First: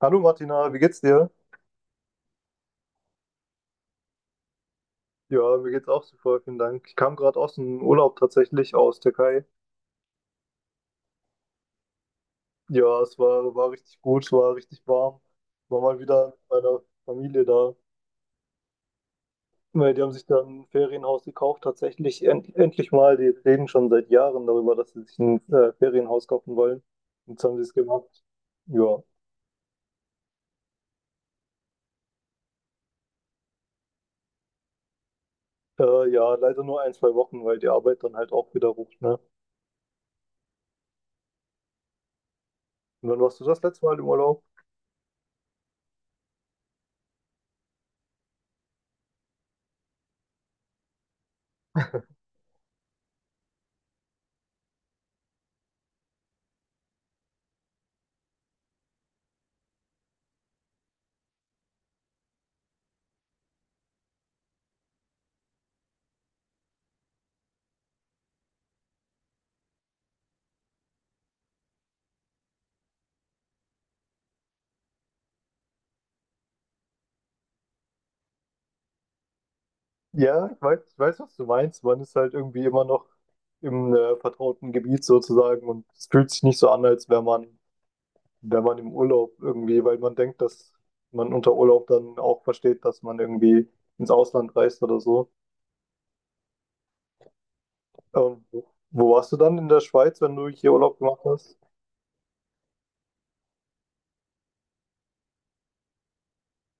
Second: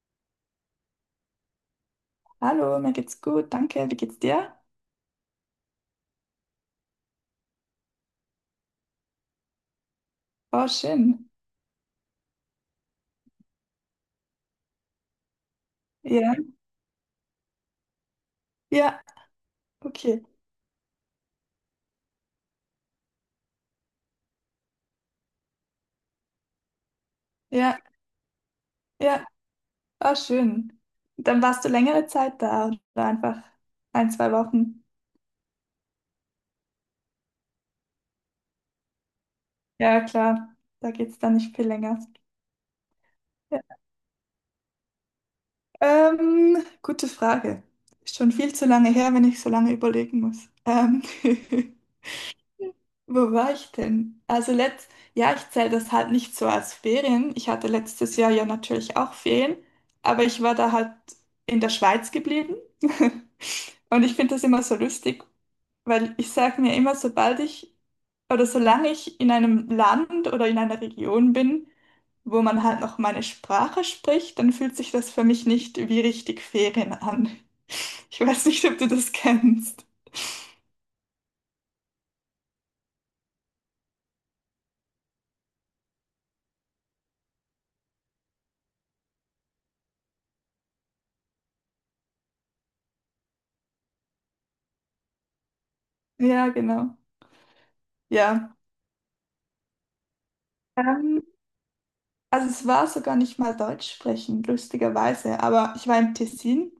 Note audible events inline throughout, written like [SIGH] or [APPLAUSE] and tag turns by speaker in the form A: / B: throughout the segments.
A: Hallo Martina, wie geht's dir?
B: Hallo, mir geht's gut, danke. Wie geht's dir?
A: Ja, mir geht's auch super, vielen Dank. Ich kam gerade aus dem Urlaub, tatsächlich aus Türkei.
B: Oh, schön.
A: Ja, es war richtig gut, es war richtig warm. War mal wieder
B: Ja,
A: mit meiner Familie da.
B: ja,
A: Weil die haben
B: okay.
A: sich dann ein Ferienhaus gekauft, tatsächlich endlich mal. Die reden schon seit Jahren darüber, dass sie sich ein Ferienhaus kaufen wollen. Jetzt haben sie es
B: Ja,
A: gemacht. Ja.
B: ja, oh, schön. Dann warst du längere Zeit da oder einfach ein, zwei Wochen?
A: Ja, leider nur ein, zwei Wochen, weil die Arbeit dann halt auch wieder ruft, ne?
B: Ja, klar, da geht's dann nicht viel länger.
A: Und wann warst du das
B: Ja.
A: letzte Mal im Urlaub?
B: Gute Frage. Ist schon viel zu lange her, wenn ich so lange überlegen muss. [LAUGHS] Wo war ich denn? Also ja, ich zähle das halt nicht so als Ferien. Ich hatte letztes Jahr ja natürlich auch Ferien, aber ich war da halt in der Schweiz geblieben. [LAUGHS] Und ich finde das immer so lustig, weil ich sage mir immer, sobald ich oder solange ich in einem Land oder in einer Region bin, wo man halt noch meine Sprache spricht, dann fühlt sich das für mich nicht wie richtig Ferien an. [LAUGHS] Ich weiß nicht, ob du das kennst.
A: Ja, ich weiß, was du meinst. Man ist halt irgendwie immer noch im vertrauten Gebiet sozusagen, und es fühlt sich nicht so an, als wäre man im Urlaub irgendwie, weil man denkt, dass man unter Urlaub dann auch versteht, dass man irgendwie ins Ausland reist oder so.
B: Ja, genau.
A: Ähm,
B: Ja.
A: wo wo warst du dann in der Schweiz, wenn du hier Urlaub gemacht
B: Ähm,
A: hast?
B: Also es war sogar nicht mal Deutsch sprechen, lustigerweise. Aber ich war im Tessin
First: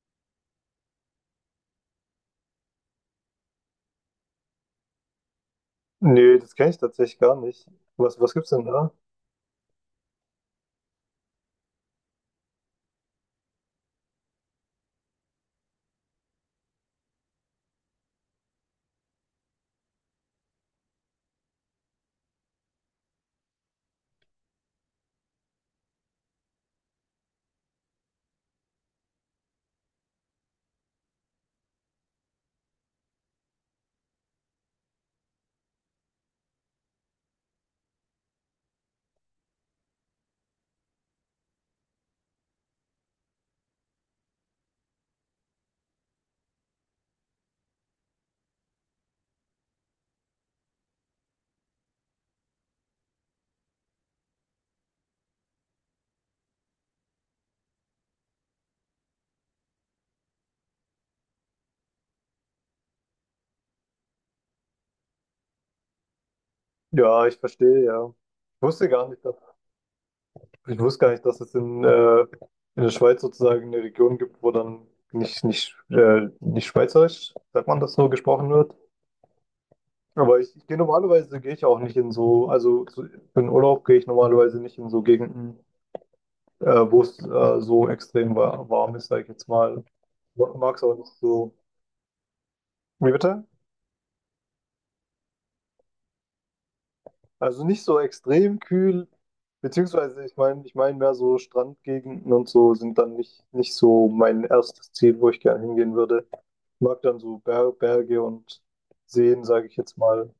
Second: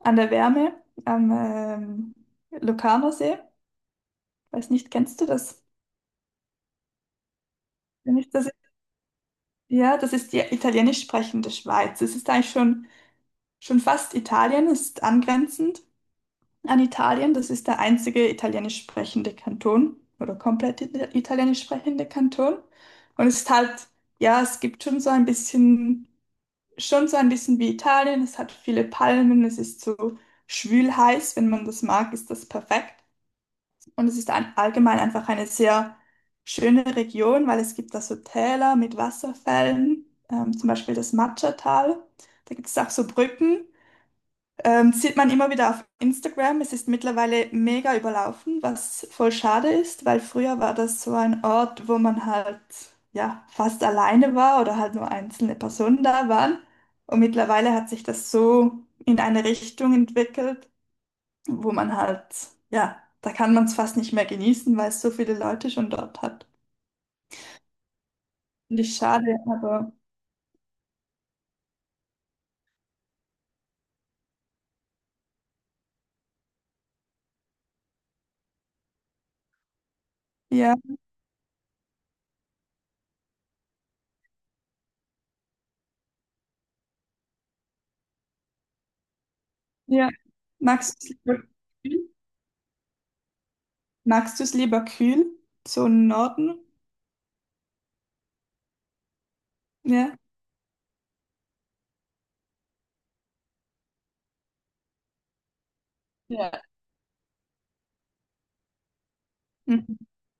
B: an der Wärme am Locarnosee. Weiß nicht, kennst du das?
A: Nee, das kenne ich tatsächlich gar nicht.
B: Wenn ich
A: Was
B: das?
A: gibt's denn da?
B: Ja, das ist die italienisch sprechende Schweiz. Es ist eigentlich schon fast Italien, es ist angrenzend an Italien. Das ist der einzige italienisch sprechende Kanton oder komplett italienisch sprechende Kanton. Und es ist halt, ja, es gibt schon so ein bisschen wie Italien. Es hat viele Palmen, es ist so schwül heiß. Wenn man das mag, ist das perfekt. Und es ist allgemein einfach eine sehr schöne Region, weil es gibt da so Täler mit Wasserfällen, zum Beispiel das Matcha-Tal. Da gibt es auch so Brücken. Sieht man immer wieder auf Instagram. Es ist mittlerweile mega überlaufen, was voll schade ist, weil früher war das so ein Ort, wo man halt ja fast alleine war oder halt nur einzelne Personen da waren. Und mittlerweile hat sich das so in eine Richtung entwickelt, wo man halt ja, da kann man es fast nicht mehr genießen, weil es so viele Leute schon dort hat.
A: Ja, ich verstehe, ja. Ich
B: Finde
A: wusste
B: ich
A: gar nicht, dass
B: schade, aber
A: ich wusste gar nicht, dass es in der Schweiz sozusagen eine Region gibt, wo dann nicht Schweizerisch, sagt man das nur, gesprochen wird. Aber
B: ja,
A: gehe ich auch nicht in so, also so, für den Urlaub gehe ich normalerweise nicht in so Gegenden, wo es so extrem warm ist, sage ich jetzt mal.
B: ja.
A: Mag es auch
B: Magst du es
A: nicht
B: lieber
A: so.
B: kühl?
A: Wie bitte?
B: Magst du es lieber kühl? So im Norden?
A: Also nicht so extrem kühl, beziehungsweise ich meine mehr so Strandgegenden und so sind dann nicht so mein erstes Ziel, wo ich gerne hingehen würde.
B: Ja.
A: Mag dann so Berge und Seen, sage ich jetzt
B: Mhm.
A: mal.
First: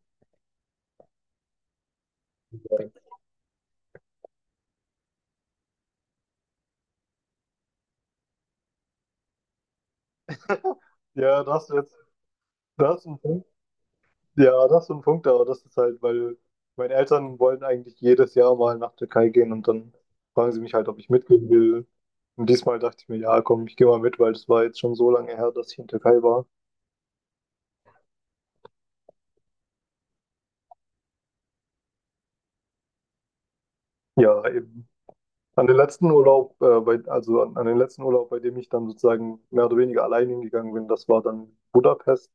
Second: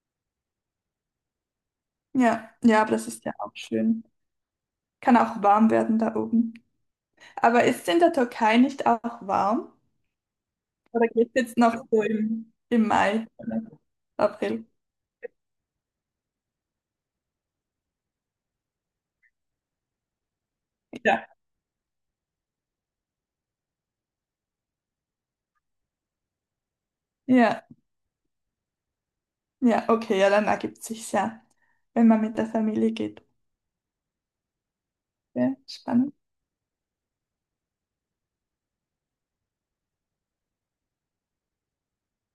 B: Ja, ja, aber das ist ja auch schön. Kann auch warm werden da oben. Aber ist es in der Türkei nicht auch warm? Oder geht es
A: Ja,
B: jetzt
A: das
B: noch
A: jetzt,
B: so im
A: das ist ein
B: Mai
A: Punkt.
B: oder April?
A: Ja, das ist so ein Punkt, aber das ist halt, weil meine Eltern wollen eigentlich jedes Jahr mal nach Türkei gehen und dann fragen sie mich halt, ob ich
B: Ja.
A: mitgehen will. Und diesmal dachte ich mir, ja, komm, ich gehe mal mit, weil es war jetzt schon so lange her dass ich in Türkei war.
B: Ja, ja, okay, ja, dann ergibt sich ja, wenn man mit der Familie geht.
A: Ja, eben.
B: Ja,
A: An den letzten
B: spannend.
A: Urlaub, bei, also an, an den letzten Urlaub, bei dem ich dann sozusagen mehr oder weniger allein hingegangen bin, das war dann Budapest.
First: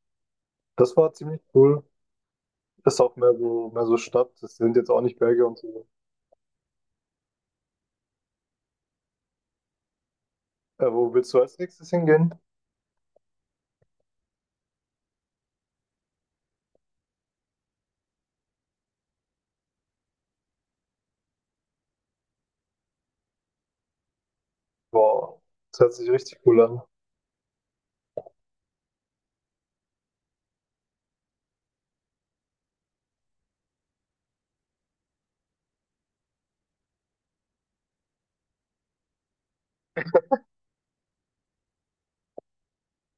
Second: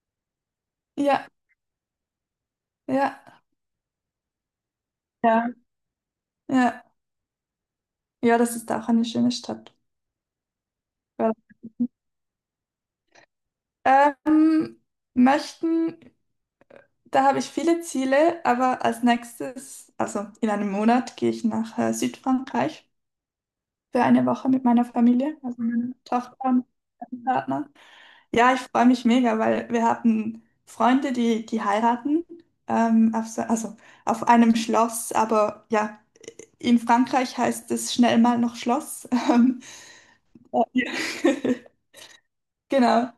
A: Das war
B: Ja,
A: ziemlich cool. Ist
B: ja,
A: auch mehr so Stadt. Das sind jetzt auch nicht Berge
B: ja,
A: und so.
B: ja. Ja, das ist auch eine schöne Stadt.
A: Wo
B: Ja.
A: willst du als nächstes hingehen?
B: Ähm, möchten Da habe ich viele Ziele, aber als nächstes, also in einem Monat, gehe ich nach Südfrankreich für eine Woche mit meiner Familie,
A: Boah,
B: also
A: das hört
B: meiner
A: sich
B: Tochter
A: richtig cool
B: und
A: an.
B: meinem Partner. Ja, ich freue mich mega, weil wir hatten Freunde, die heiraten, also auf einem Schloss, aber ja, in Frankreich heißt es schnell mal noch Schloss. [LAUGHS] Ja. [LAUGHS] Genau.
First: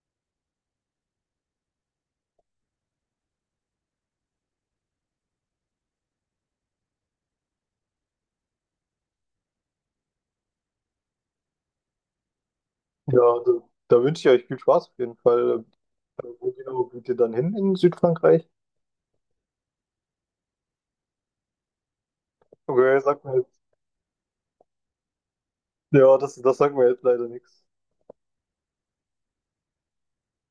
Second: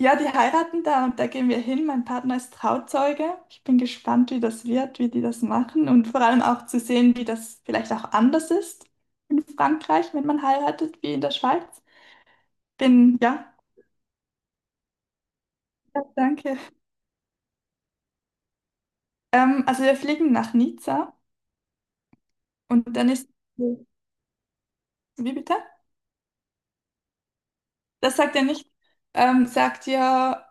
B: Ja, die heiraten da und da gehen wir hin. Mein Partner ist Trauzeuge. Ich bin gespannt, wie das wird, wie die das machen und vor allem auch zu sehen, wie das vielleicht auch anders ist in Frankreich, wenn man heiratet, wie in der Schweiz.
A: Ja,
B: Bin,
A: da,
B: ja,
A: da wünsche ich euch viel Spaß auf jeden Fall.
B: ja,
A: Wo
B: danke.
A: genau geht ihr dann hin in Südfrankreich?
B: Also wir fliegen nach Nizza und
A: Okay,
B: dann
A: sag
B: ist,
A: mir jetzt.
B: wie bitte?
A: Ja, das sagt mir jetzt leider nichts.
B: Das sagt er nicht. Sagt ihr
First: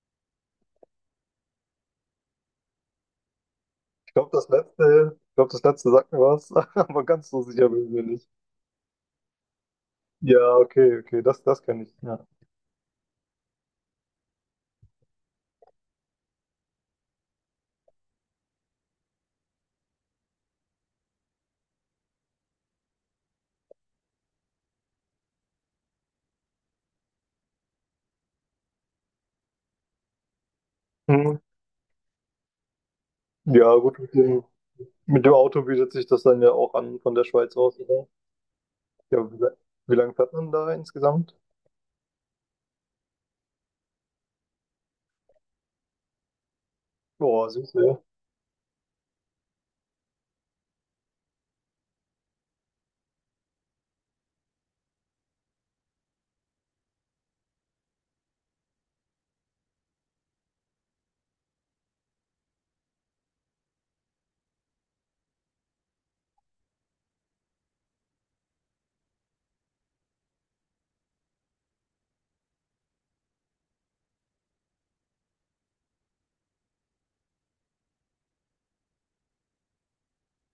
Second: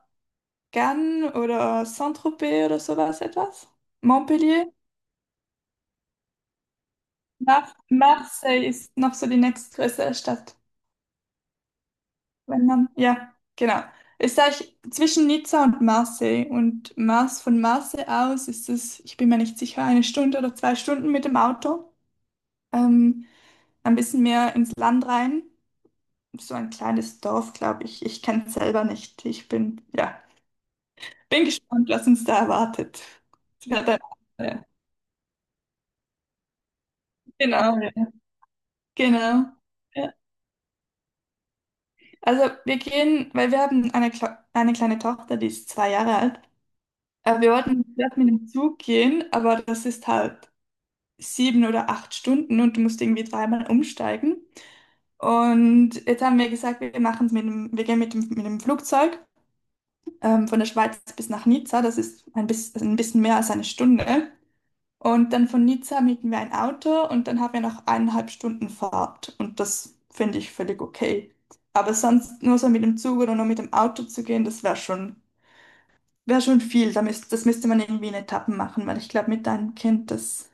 B: Cannes oder Saint-Tropez oder sowas etwas?
A: Ich glaube,
B: Montpellier?
A: ich glaube, das letzte sagt mir was, [LAUGHS] aber ganz so sicher
B: Mar
A: bin ich mir nicht.
B: Marseille ist noch so die nächstgrößere Stadt.
A: Ja, okay, okay, das kann ich. Ja.
B: Wenn dann, ja, genau. Ist eigentlich zwischen Nizza und Marseille. Und von Marseille aus ist es, ich bin mir nicht sicher, eine Stunde oder zwei Stunden mit dem Auto. Ähm, ein bisschen mehr ins Land rein. So ein kleines Dorf, glaube ich. Ich kenne es selber nicht. Ja,
A: Hm.
B: bin gespannt, was uns da erwartet. Es
A: Ja
B: wird
A: gut,
B: ein- ja,
A: mit dem Auto bietet sich das dann ja auch an von der Schweiz aus.
B: Genau, ja.
A: Ja,
B: Genau.
A: wie lange
B: Ja.
A: fährt man da insgesamt?
B: Also wir gehen, weil wir haben eine kleine Tochter, die ist 2 Jahre alt. Äh,
A: Boah,
B: Wir
A: süß,
B: wollten
A: ja.
B: zuerst mit dem Zug gehen, aber das ist halt 7 oder 8 Stunden und du musst irgendwie dreimal umsteigen. Und jetzt haben wir gesagt, wir gehen mit dem Flugzeug, von der Schweiz bis nach Nizza. Das ist ein bisschen mehr als eine Stunde. Und dann von Nizza mieten wir ein Auto und dann haben wir noch 1,5 Stunden Fahrt. Und das finde ich völlig okay. Aber sonst nur so mit dem Zug oder nur mit dem Auto zu gehen, das wäre schon. Wäre schon viel, das müsste man irgendwie in Etappen machen, weil ich glaube, mit einem Kind, das,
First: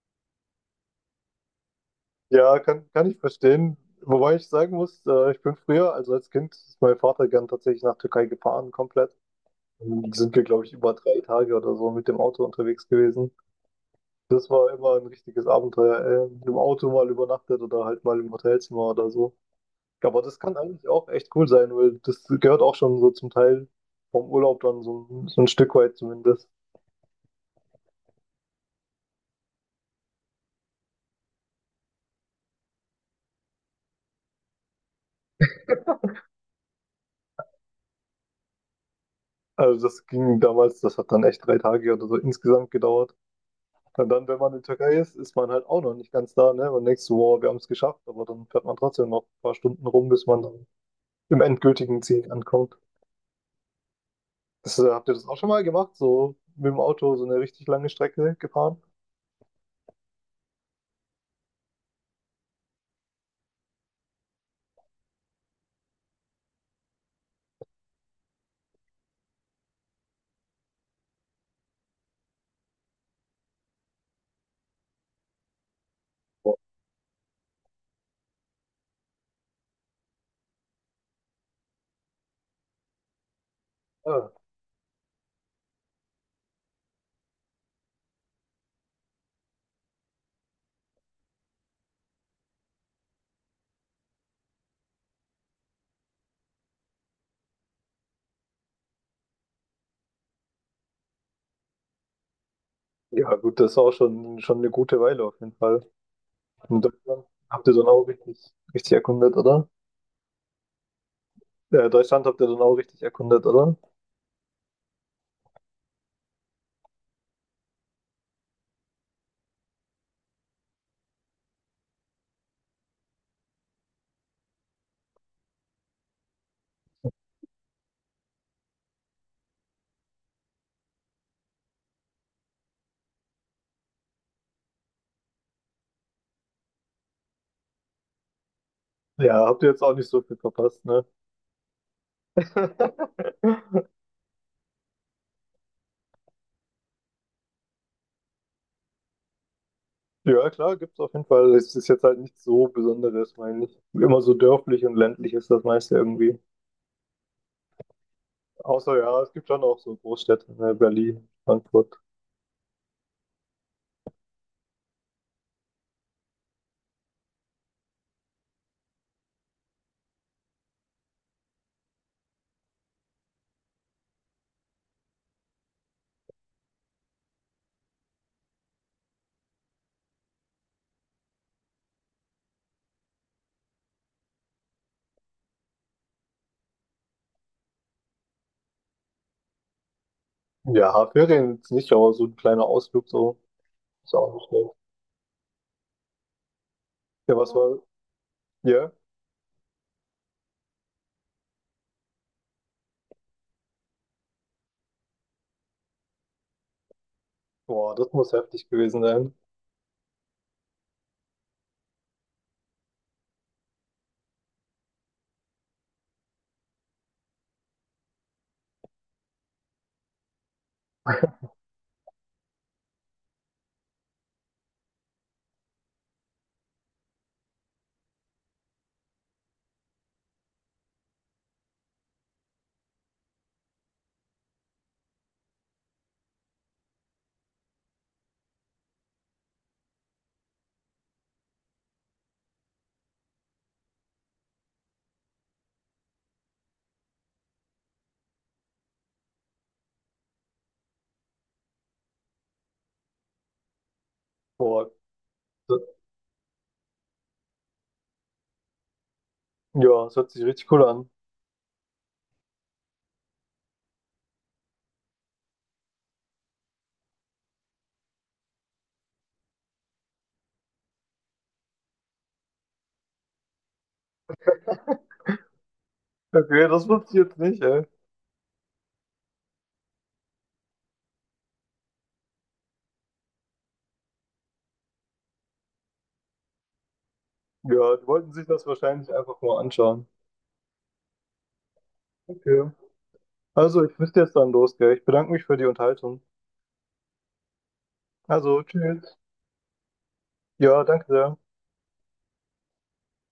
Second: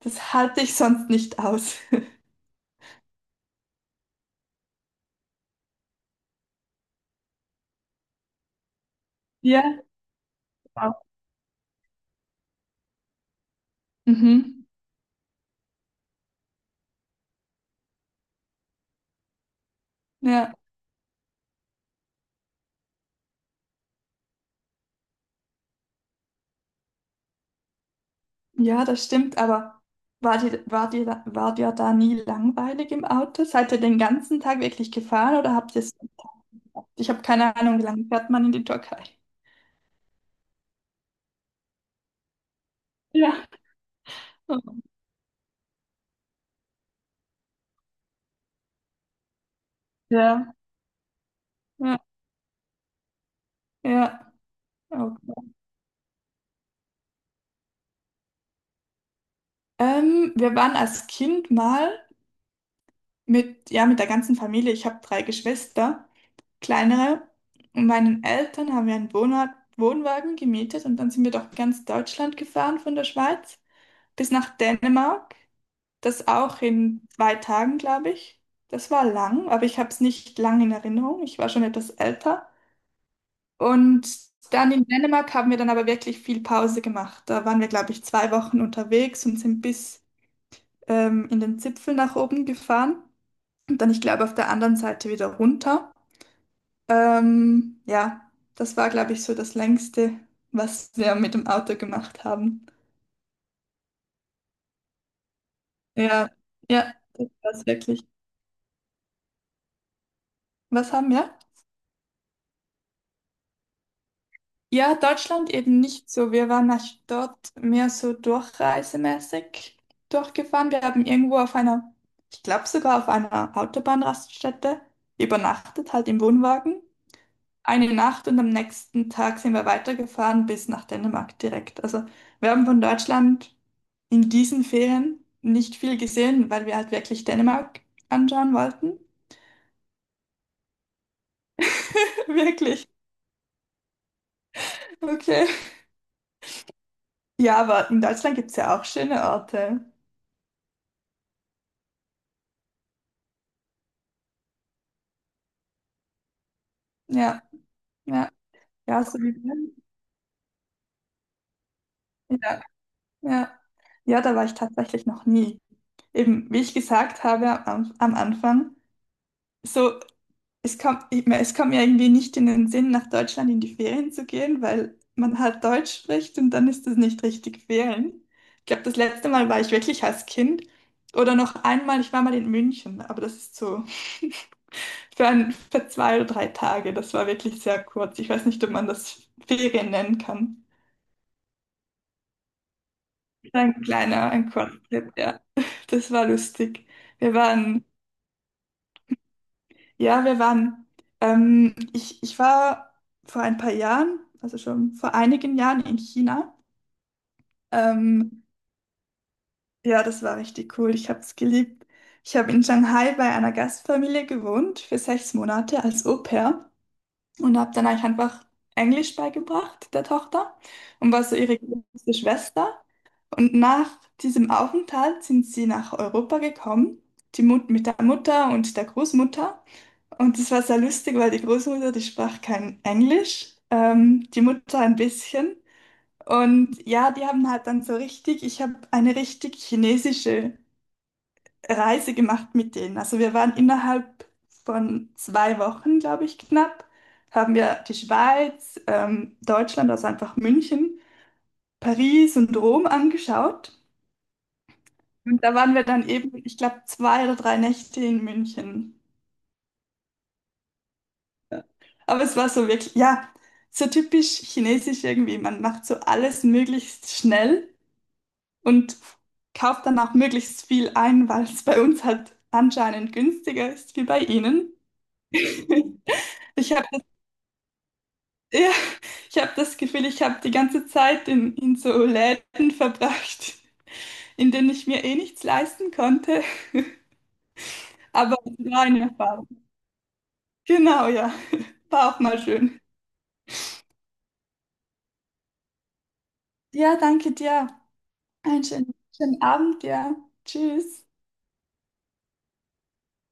B: das halte ich sonst nicht aus. [LAUGHS]
A: Ja, kann ich verstehen. Wobei ich sagen muss, ich bin früher, also als Kind, ist mein Vater gern tatsächlich nach Türkei gefahren, komplett.
B: Ja.
A: Dann sind wir, glaube ich, über
B: Wow.
A: drei Tage oder so mit dem Auto unterwegs gewesen. Das
B: Mhm.
A: war immer ein richtiges Abenteuer. Im Auto mal übernachtet oder halt mal im Hotelzimmer oder so. Aber das
B: Ja,
A: kann eigentlich auch echt cool sein, weil das gehört auch schon so zum Teil vom Urlaub dann so, so ein Stück weit zumindest.
B: ja, das stimmt, aber war dir da nie langweilig im Auto? Seid ihr den ganzen Tag wirklich gefahren oder habt ihr es? Ich habe keine Ahnung, wie lange fährt man in die Türkei?
A: Also das ging damals, das hat dann echt drei Tage oder so insgesamt gedauert.
B: Ja.
A: Und dann, wenn man in der Türkei ist, ist man halt auch noch nicht ganz da, ne? Man denkt so, wow, wir haben es geschafft, aber dann fährt man trotzdem noch ein paar Stunden rum, bis man
B: Ja,
A: dann im
B: ja,
A: endgültigen Ziel ankommt.
B: ja.
A: Habt ihr das auch schon
B: Okay.
A: mal gemacht? So mit dem Auto so eine richtig lange Strecke gefahren?
B: Wir waren als Kind mal ja, mit der ganzen Familie, ich habe drei Geschwister. Kleinere. Und meinen Eltern haben wir einen Wohnwagen gemietet und dann sind wir durch ganz Deutschland gefahren von der Schweiz bis nach Dänemark. Das auch in 2 Tagen, glaube ich. Das war lang, aber ich habe es nicht lang in Erinnerung. Ich war schon etwas älter. Und
A: Ja,
B: dann in Dänemark haben wir dann aber wirklich viel Pause gemacht. Da waren wir, glaube ich, 2 Wochen unterwegs und sind bis in den Zipfel nach oben gefahren und dann, ich glaube, auf der anderen Seite wieder runter. Ja, das war, glaube ich, so das Längste, was wir mit dem Auto gemacht haben.
A: ja gut, das ist auch schon eine gute Weile auf jeden Fall.
B: Ja,
A: In
B: ja,
A: Deutschland
B: das war es
A: habt ihr dann auch
B: wirklich.
A: richtig erkundet, oder?
B: Was haben wir?
A: Ja, Deutschland habt ihr dann auch richtig erkundet, oder?
B: Ja, Deutschland eben nicht so. Wir waren nach dort mehr so durchreisemäßig durchgefahren. Wir haben irgendwo auf einer, ich glaube sogar auf einer Autobahnraststätte übernachtet, halt im Wohnwagen, eine Nacht und am nächsten Tag sind wir weitergefahren bis nach Dänemark direkt. Also wir haben von Deutschland in diesen Ferien nicht viel gesehen, weil wir halt wirklich Dänemark anschauen wollten.
A: Ja, habt ihr jetzt auch nicht so viel verpasst, ne?
B: [LAUGHS] Wirklich.
A: [LAUGHS]
B: Okay. Ja, aber in Deutschland gibt es ja auch schöne Orte.
A: Ja, klar, gibt es auf jeden Fall. Es ist jetzt halt nichts so Besonderes, meine ich. Immer so dörflich und ländlich ist das meiste irgendwie.
B: Ja, ja,
A: Außer
B: ja, so
A: ja, es
B: wie
A: gibt schon
B: Wien.
A: auch so Großstädte, ne, Berlin, Frankfurt.
B: Ja, ja. Ja, da war ich tatsächlich noch nie. Eben, wie ich gesagt habe am Anfang, so. Es kommt, ich mein, es kommt mir irgendwie nicht in den Sinn, nach Deutschland in die Ferien zu gehen, weil man halt Deutsch spricht und dann ist das nicht richtig Ferien. Ich glaube, das letzte Mal war ich wirklich als Kind oder noch einmal, ich war mal in München, aber das ist so [LAUGHS] für 2 oder 3 Tage. Das war wirklich sehr kurz. Ich weiß nicht, ob man das Ferien nennen kann.
A: Ja, Ferien jetzt nicht, aber so ein kleiner Ausflug so ist auch nicht
B: Ein
A: schlecht.
B: Kurztrip, ja. [LAUGHS] Das war lustig. Wir
A: Ja, was Ja. war?
B: waren.
A: Ja,
B: Ja, wir waren. Ich war vor ein paar Jahren, also schon vor einigen Jahren in China.
A: boah, das muss
B: Ähm,
A: heftig gewesen sein.
B: ja, das war richtig cool. Ich habe es geliebt. Ich habe in Shanghai bei einer Gastfamilie gewohnt für 6 Monate als Au-pair und habe dann eigentlich einfach Englisch beigebracht, der Tochter, und war so ihre große Schwester. Und nach diesem Aufenthalt sind sie nach Europa gekommen, die Mut mit der Mutter und der Großmutter. Und das war sehr lustig, weil die Großmutter, die sprach kein Englisch, die Mutter ein bisschen. Und ja, die haben halt dann so richtig, ich habe eine richtig chinesische Reise gemacht mit denen. Also wir waren innerhalb von 2 Wochen, glaube ich, knapp, haben wir die Schweiz, Deutschland, also einfach München, Paris und Rom angeschaut.
A: Boah,
B: Und da waren
A: das,
B: wir dann eben, ich glaube, 2 oder 3 Nächte in München.
A: ja, das hört sich richtig cool an.
B: Aber es war so wirklich, ja, so typisch chinesisch irgendwie. Man macht so alles möglichst schnell und kauft dann auch möglichst viel ein, weil es bei uns halt anscheinend günstiger ist wie bei ihnen. [LAUGHS]
A: Okay,
B: Ich habe
A: das
B: das,
A: wusste ich jetzt nicht, ey.
B: ja, ich habe das Gefühl, ich habe die ganze Zeit in so Läden verbracht, in denen ich mir eh nichts leisten konnte.
A: Ja, die wollten
B: Aber
A: sich
B: es
A: das
B: war eine
A: wahrscheinlich einfach
B: Erfahrung.
A: nur anschauen.
B: Genau, ja. [LAUGHS] War auch mal
A: Okay.
B: schön.
A: Also, ich müsste jetzt dann los, gell? Ich bedanke mich für die Unterhaltung.
B: Ja, danke dir.
A: Also,
B: Einen schönen,
A: tschüss.
B: schönen Abend, ja.
A: Ja,
B: Tschüss.
A: danke sehr.